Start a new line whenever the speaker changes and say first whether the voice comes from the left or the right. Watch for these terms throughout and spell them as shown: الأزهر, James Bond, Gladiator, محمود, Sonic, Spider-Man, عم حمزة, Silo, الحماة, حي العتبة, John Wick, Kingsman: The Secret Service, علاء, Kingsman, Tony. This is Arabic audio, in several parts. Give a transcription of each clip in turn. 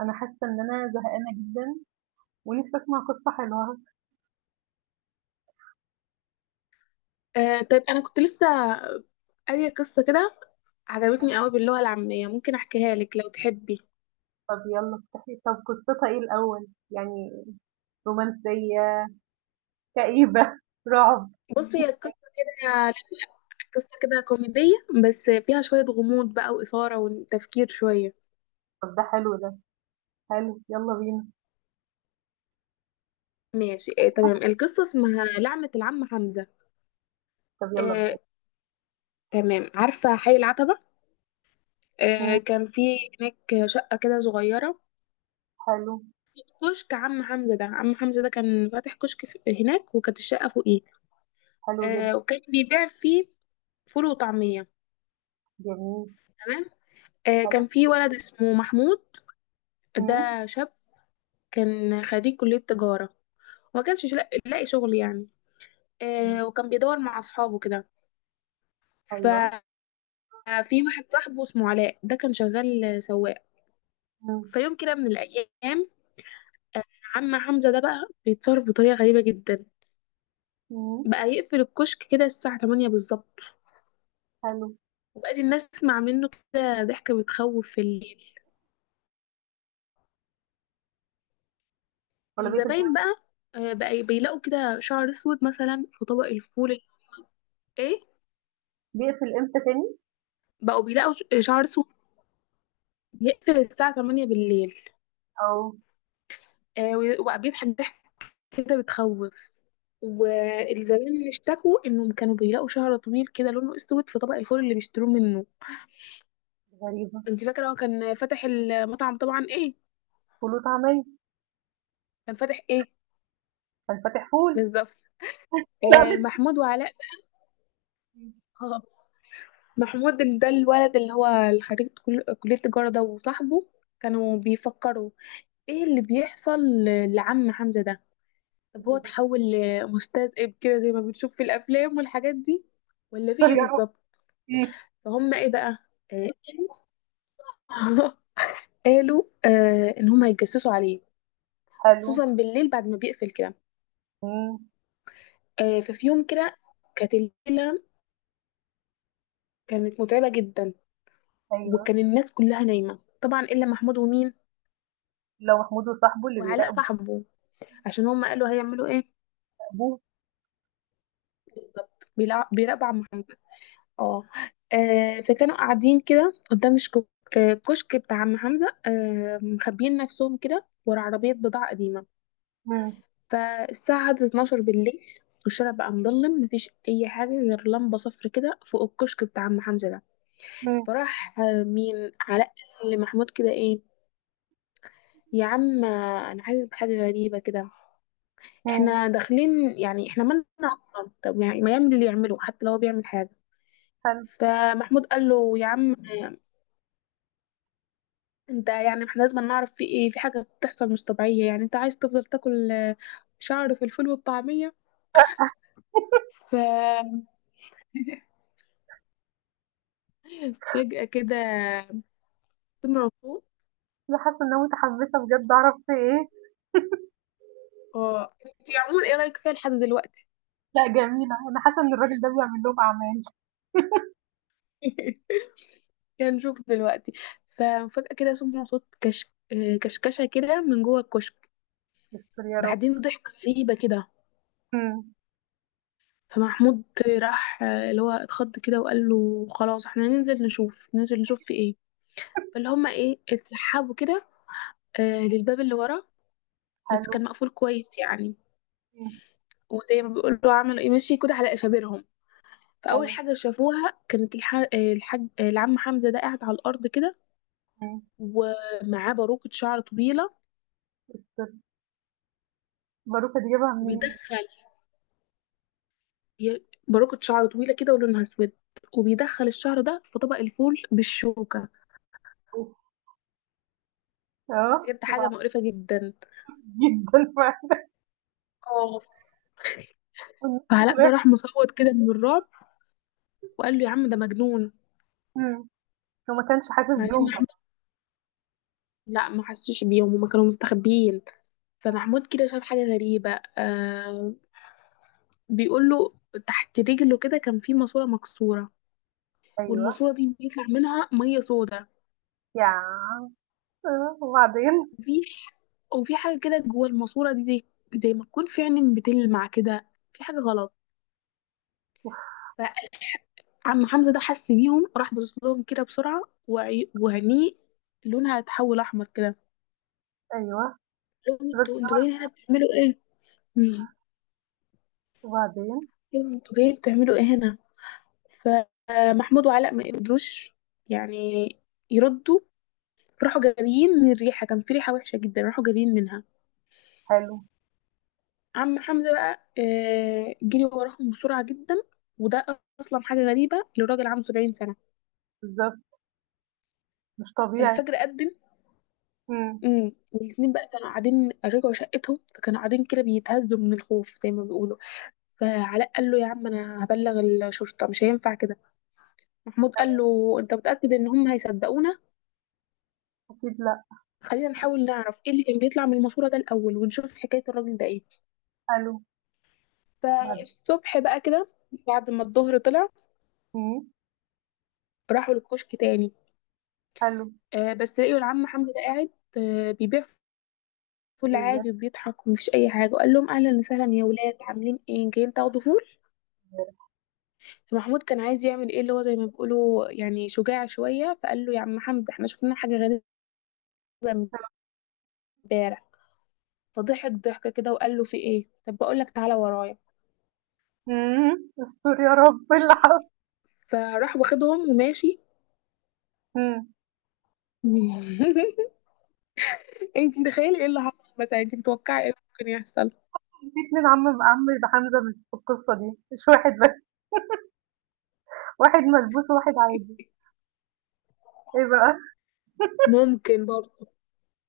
right: أنا حاسة إن أنا زهقانة جدًا ونفسي أسمع قصة حلوة.
left: آه، طيب انا كنت لسه قارية قصة كده، عجبتني قوي باللغة العامية. ممكن احكيها لك لو تحبي؟
right: طب يلا افتحي. طب قصتها إيه الأول؟ يعني رومانسية، كئيبة، رعب؟
left: بصي، هي قصة كده، لا، لا، قصة كده كوميدية بس فيها شوية غموض بقى وإثارة وتفكير شوية.
right: طب ده حلو ده، حلو يلا بينا.
left: ماشي، تمام. القصة اسمها لعنة العم حمزة.
right: طب يلا
left: آه
right: ابدئي.
left: تمام، عارفة حي العتبة؟
right: إمم،
left: كان في هناك شقة كده صغيرة،
right: حلو.
left: كشك عم حمزة ده. عم حمزة ده كان فاتح كشك هناك، وكانت الشقة فوقيه.
right: حلو جدًا.
left: وكان بيبيع فيه فول وطعمية،
right: جميل.
left: تمام.
right: حلو.
left: كان في ولد اسمه محمود،
right: إمم،
left: ده شاب كان خريج كلية تجارة وما كانش لاقي شغل يعني.
right: إمم،
left: وكان بيدور مع أصحابه كده.
right: أيوه.
left: ففي واحد صاحبه اسمه علاء، ده كان شغال سواق.
right: إمم،
left: فيوم كده من الأيام، عم حمزة ده بقى بيتصرف بطريقة غريبة جدا،
right: إمم،
left: بقى يقفل الكشك كده الساعة 8 بالظبط،
right: حلو.
left: وبقت الناس تسمع منه كده ضحكة بتخوف في الليل.
right: والّا بيقفل تم؟
left: الزباين بقى بقى بيلاقوا كده شعر اسود مثلا في طبق الفول. ايه؟
right: بيقفل إمتى تاني؟
left: بقوا بيلاقوا شعر اسود. بيقفل الساعة 8 بالليل.
right: آه.
left: وبيضحك ضحك كده بتخوف، والزبائن اللي اشتكوا انهم كانوا بيلاقوا شعر طويل كده لونه اسود في طبق الفول اللي بيشتروه منه.
right: غريبة.
left: انت فاكرة هو كان فاتح المطعم طبعا ايه؟
right: فول وطعمية.
left: كان فاتح ايه؟
right: كان فاتح فول.
left: بالظبط.
right: لأ مش
left: محمود وعلاء.
right: إمم،
left: آه محمود، ده الولد اللي هو خريج كلية التجارة، ده وصاحبه كانوا بيفكروا ايه اللي بيحصل لعم حمزة ده.
right: إيه
left: طب هو
right: اللي
left: اتحول لمستذئب كده زي ما بنشوف في الافلام والحاجات دي، ولا في
right: بيحصل
left: ايه
right: يا رب؟
left: بالظبط؟
right: إمم،
left: فهم ايه بقى، آه، قالوا قالوا ان هم هيتجسسوا عليه،
right: حلو.
left: خصوصا بالليل بعد ما بيقفل كده.
right: إمم،
left: ففي يوم كده، كانت الليله كانت متعبه جدا،
right: أيوه.
left: وكان الناس كلها نايمه طبعا الا محمود ومين؟
right: اللي هو محمود وصاحبه اللي
left: وعلاء
right: بيراقبوا
left: صاحبه، عشان هم قالوا هيعملوا ايه.
right: أبوه.
left: بالظبط، بيراقبوا عم. اه فكانوا قاعدين كده قدام كشك بتاع عم حمزة، مخبيين نفسهم كده ورا عربية بضاعة قديمة.
right: إمم،
left: فالساعة عدت 12 بالليل، والشارع بقى مظلم، مفيش أي حاجة غير لمبة صفر كده فوق الكشك بتاع عم حمزة ده.
right: إمم،
left: فراح مين، علاء، لمحمود كده: ايه يا عم، أنا حاسس بحاجة غريبة كده،
right: إمم،
left: احنا داخلين يعني، احنا مالنا أصلا؟ طب يعني ما يعمل اللي يعمله حتى لو هو بيعمل حاجة.
right: حلو.
left: فمحمود قال له: يا عم انت، يعني احنا لازم نعرف في ايه، في حاجة بتحصل مش طبيعية، يعني انت عايز تفضل تاكل شعر في الفول والطعمية؟ ففجأة كده سمع صوت.
right: أنا حاسة إن أنا متحمسة بجد أعرف في إيه.
left: اه، انت عموما ايه رأيك فيها لحد دلوقتي؟
right: لأ جميلة، أنا حاسة إن الراجل ده بيعمل لهم أعمال.
left: يعني نشوف دلوقتي. ففجأة كده سمع صوت كش... آه، كشكشة كده من جوه الكشك،
right: يستر يا رب.
left: بعدين ضحكة غريبة كده.
right: إمم،
left: فمحمود راح، اللي هو اتخض كده، وقال له: خلاص احنا ننزل نشوف، ننزل نشوف في ايه. فاللي هما ايه، اتسحبوا كده للباب اللي ورا، بس
right: حلو.
left: كان مقفول كويس يعني.
right: إمم،
left: وزي ما بيقولوا عملوا ايه، مشي كده على اشابرهم. فاول
right: حلو.
left: حاجه شافوها كانت الحاج العم حمزه ده قاعد على الارض كده،
right: إمم،
left: ومعاه باروكه شعر طويله.
right: يستر. باروكة دي جايبها منين؟
left: وبيدخل باروكه شعر طويله كده، ولونها اسود، وبيدخل الشعر ده في طبق الفول بالشوكه،
right: أوف! آه،
left: بجد حاجه
right: وبعدين؟
left: مقرفه جدا،
right: جدًا فعلًا.
left: اه.
right: والناس
left: فعلاء ده
right: بتراقب.
left: راح مصوت كده من الرعب، وقال له: يا عم ده مجنون.
right: إمم، هو ما كانش حاسس
left: بعدين
right: بيهم
left: محمود،
right: طبعًا.
left: لا ما حسوش بيهم، هما كانوا مستخبيين. فمحمود كده شاف حاجه غريبه، آه بيقول له: تحت رجله كده كان في ماسورة مكسورة،
right: أيوه.
left: والماسورة دي بيطلع منها مية سودا.
right: يا عم آه، وبعدين؟
left: في وفي حاجة كده جوه الماسورة دي، زي ما تكون في عين بتلمع كده، في حاجة غلط. فعم حمزة ده حس بيهم، راح باصص لهم كده بسرعة، وعينيه لونها اتحول أحمر كده.
right: أيوه.
left: قال لهم:
right: الراجل ده
left: انتوا جايين هنا
right: ملبوس.
left: بتعملوا ايه؟ مم.
right: وبعدين؟
left: انتوا جايين بتعملوا ايه هنا؟ فمحمود وعلاء ما قدروش يعني يردوا، فراحوا جاريين من الريحة، كان في ريحة وحشة جدا، راحوا جاريين منها.
right: حلو.
left: عم حمزة بقى جري وراهم بسرعة جدا، وده أصلا حاجة غريبة لراجل عنده 70 سنة.
right: بالضبط. مش طبيعي.
left: فالفجر أذن.
right: إمم،
left: والاتنين بقى كانوا قاعدين، رجعوا شقتهم، فكانوا قاعدين كده بيتهزوا من الخوف زي ما بيقولوا. فعلاء قال له: يا عم أنا هبلغ الشرطة، مش هينفع كده. محمود قال له: أنت متأكد إن هم هيصدقونا؟
right: أكيد لأ.
left: خلينا نحاول نعرف إيه اللي كان بيطلع من الماسورة ده الأول، ونشوف حكاية الراجل ده إيه.
right: حلو. بعد
left: فالصبح بقى كده، بعد ما الظهر طلع،
right: إمم،
left: راحوا للكشك تاني،
right: حلو.
left: بس لقيوا العم حمزة ده قاعد بيبيع فول
right: بجد
left: عادي وبيضحك، ومفيش أي حاجة، وقال لهم: أهلا وسهلا يا ولاد، عاملين إيه، جايين تاخدوا فول؟ فمحمود كان عايز يعمل إيه، اللي هو زي ما بيقولوا يعني شجاع شوية، فقال له: يا عم حمزة إحنا شفنا حاجة غريبة امبارح. فضحك ضحكة كده وقال له: في إيه؟ طب بقول لك، تعالى ورايا.
right: إمم، استر يا رب العفو.
left: فراح واخدهم وماشي.
right: إمم،
left: انت متخيلة ايه اللي حصل مثلا؟ انت متوقعة ايه ممكن يحصل؟
right: في 2 عم حمزة مش في القصة دي، مش واحد بس، واحد ملبوس وواحد عادي. إيه بقى؟
left: ممكن برضه،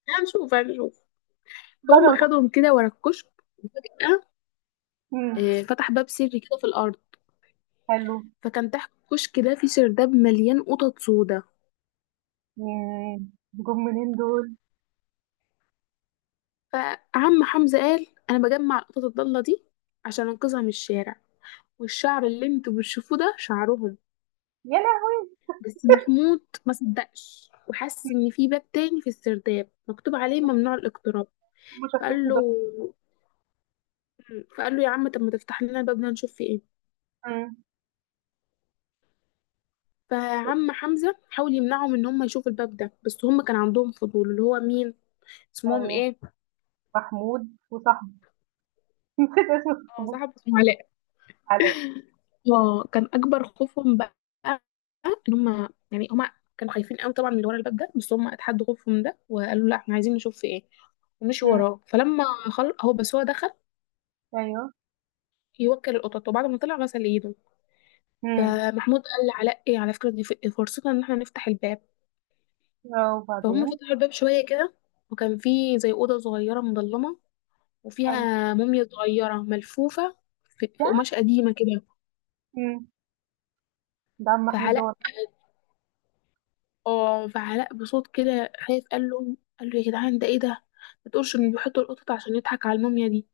left: هنشوف هنشوف.
right: لا ده
left: فهم
right: متح
left: خدهم كده ورا الكشك، وفجأة
right: إمم،
left: فتح باب سري كده في الأرض.
right: حلو.
left: فكان تحت الكشك ده في سرداب مليان قطط سودا.
right: ياه! جُم منين دول؟
left: فعم حمزة قال: أنا بجمع القطط الضالة دي عشان أنقذها من الشارع، والشعر اللي انتوا بتشوفوه ده شعرهم.
right: يا لهوي!
left: بس محمود ما صدقش، وحس إن في باب تاني في السرداب مكتوب عليه ممنوع الاقتراب.
right: هُم شافوه
left: فقال
right: كده.
left: له فقال له: يا عم، طب ما تفتح لنا الباب ده نشوف فيه إيه.
right: إمم،
left: فعم حمزة حاول يمنعهم إن هم يشوفوا الباب ده، بس هم كان عندهم فضول. اللي هو مين اسمهم
right: أيوه.
left: ايه؟
right: محمود وصاحبه. نسيت اسم
left: اه،
right: صاحبه.
left: صاحب اسمه علاء.
right: حلاوي.
left: اه، كان اكبر خوفهم بقى ان هم، يعني هم كانوا خايفين قوي طبعا من اللي ورا الباب ده، بس هم اتحدوا خوفهم ده، وقالوا: لا احنا عايزين نشوف في ايه. ومشي
right: إمم،
left: وراه. فلما خل... هو بس هو دخل
right: أيوه.
left: يوكل القطط، وبعد ما طلع غسل ايده.
right: إمم،
left: فمحمود قال لعلاء: ايه، على فكره دي فرصتنا ان احنا نفتح الباب.
right: آه
left: فهم
right: وبعدين؟
left: فتحوا الباب شويه كده، وكان في زي اوضه صغيره مظلمه،
right: حلو.
left: وفيها موميا صغيره ملفوفه
right: يا
left: في
right: عم
left: قماش قديمه كده.
right: إمم، ده عم محمود
left: فعلاء
right: دوّة.
left: اه فعلاء بصوت كده خايف، قال له: يا جدعان ده ايه ده؟ ما تقولش ان
right: إمم،
left: بيحطوا القطط عشان يضحك على الموميا دي.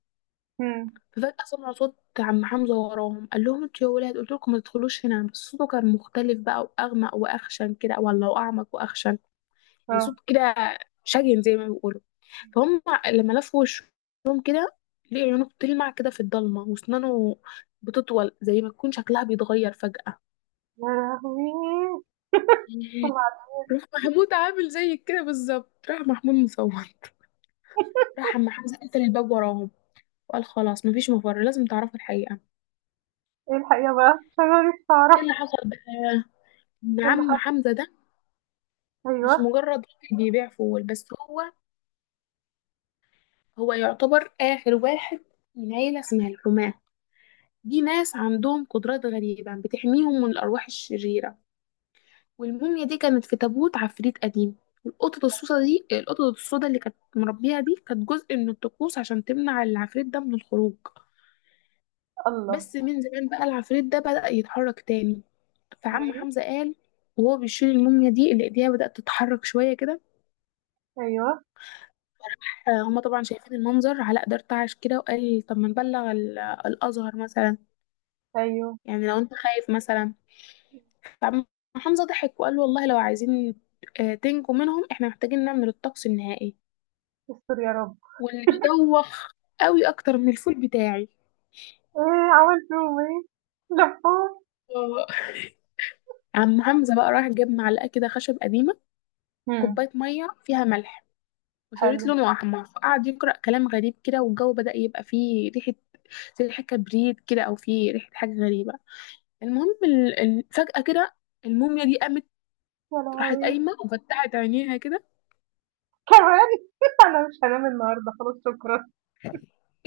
right: إمم،
left: ففجأة سمعوا صوت عم حمزة وراهم، قال لهم: انتوا يا ولاد، قلت لكم ما تدخلوش هنا، بس صوته كان مختلف بقى، واغمق واخشن كده، ولا واعمق واخشن، يعني صوت
right: آه.
left: كده شجن زي ما بيقولوا. فهم لما لفوا وشهم كده، لقوا عيونه بتلمع كده في الضلمة، واسنانه بتطول، زي ما تكون شكلها بيتغير فجأة.
right: يا لهوي! وبعد
left: راح محمود عامل زي كده بالظبط، راح محمود مصور. راح عم حمزة قفل الباب وراهم، وقال: خلاص مفيش مفر، لازم تعرفوا الحقيقة.
right: إيه الحقيقة بقى؟ عشان أنا نفسي
left: ايه
right: أعرف
left: اللي حصل بقى؟ ان
right: إيه اللي
left: عم
right: حصل.
left: حمزة ده مش
right: أيوه.
left: مجرد راجل بيبيع فول بس، هو يعتبر آخر واحد من عيلة اسمها الحماة. دي ناس عندهم قدرات غريبة بتحميهم من الأرواح الشريرة، والموميا دي كانت في تابوت عفريت قديم. القطط السودا اللي كانت مربيها دي، كانت جزء من الطقوس عشان تمنع العفريت ده من الخروج.
right: الله!
left: بس من زمان بقى، العفريت ده بدأ يتحرك تاني. فعم
right: إمم،
left: حمزة قال وهو بيشيل الموميا دي اللي ايديها بدأت تتحرك شوية كده،
right: أيوه.
left: هما طبعا شايفين المنظر. علاء ده ارتعش كده وقال: طب ما نبلغ الأزهر مثلا،
right: أيوه.
left: يعني لو انت خايف مثلا. فعم حمزة ضحك وقال له: والله لو عايزين تنجوا منهم، احنا محتاجين نعمل الطقس النهائي،
right: استر يا رب.
left: واللي بيدوخ قوي اكتر من الفول بتاعي.
right: إيه عملت فيهم إيه؟ لفّوهم؟
left: آه. عم حمزة بقى راح جاب معلقة كده خشب قديمة،
right: إمم،
left: كوباية مية فيها ملح،
right: حلو.
left: وشريط لونه احمر، فقعد يقرا كلام غريب كده، والجو بدا يبقى فيه ريحه زي ريحه كبريت كده، او فيه ريحه حاجه غريبه. المهم فجاه كده الموميا دي قامت،
right: يا
left: راحت
right: لهوي!
left: قايمه وفتحت عينيها كده.
right: كمان! أنا مش هانام النهارده خلاص شكرًا.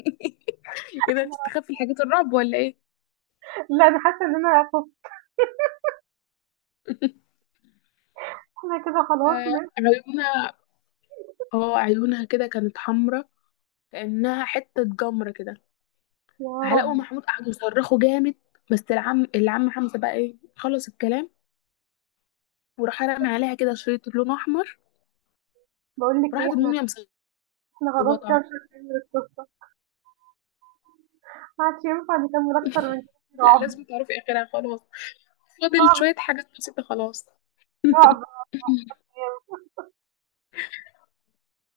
left: ايه ده، بتستخبي حاجات الرعب ولا ايه؟
right: لا أنا حاسة إن أنا خُفت. إحنا كده خلاص ن
left: فعيونها، اه عيونها كده كانت حمرا، كانها حته جمره كده.
right: يا
left: فعلاء
right: رب!
left: ومحمود قعدوا يصرخوا جامد، بس العم حمزه بقى ايه خلص الكلام، وراح رمى عليها كده شريط لون احمر،
right: باقول لك إيه،
left: راحت
right: إحنا
left: الموميا
right: إحنا خلاص
left: مصوته.
right: كده مش هنكمل القصة. ما عادش ينفع نكمل أكتر من كده.
left: لا
right: رعب.
left: لازم تعرفي اخرها خلاص، فاضل
right: رعب.
left: شوية حاجات بسيطة خلاص.
right: رعب. رعب. رعب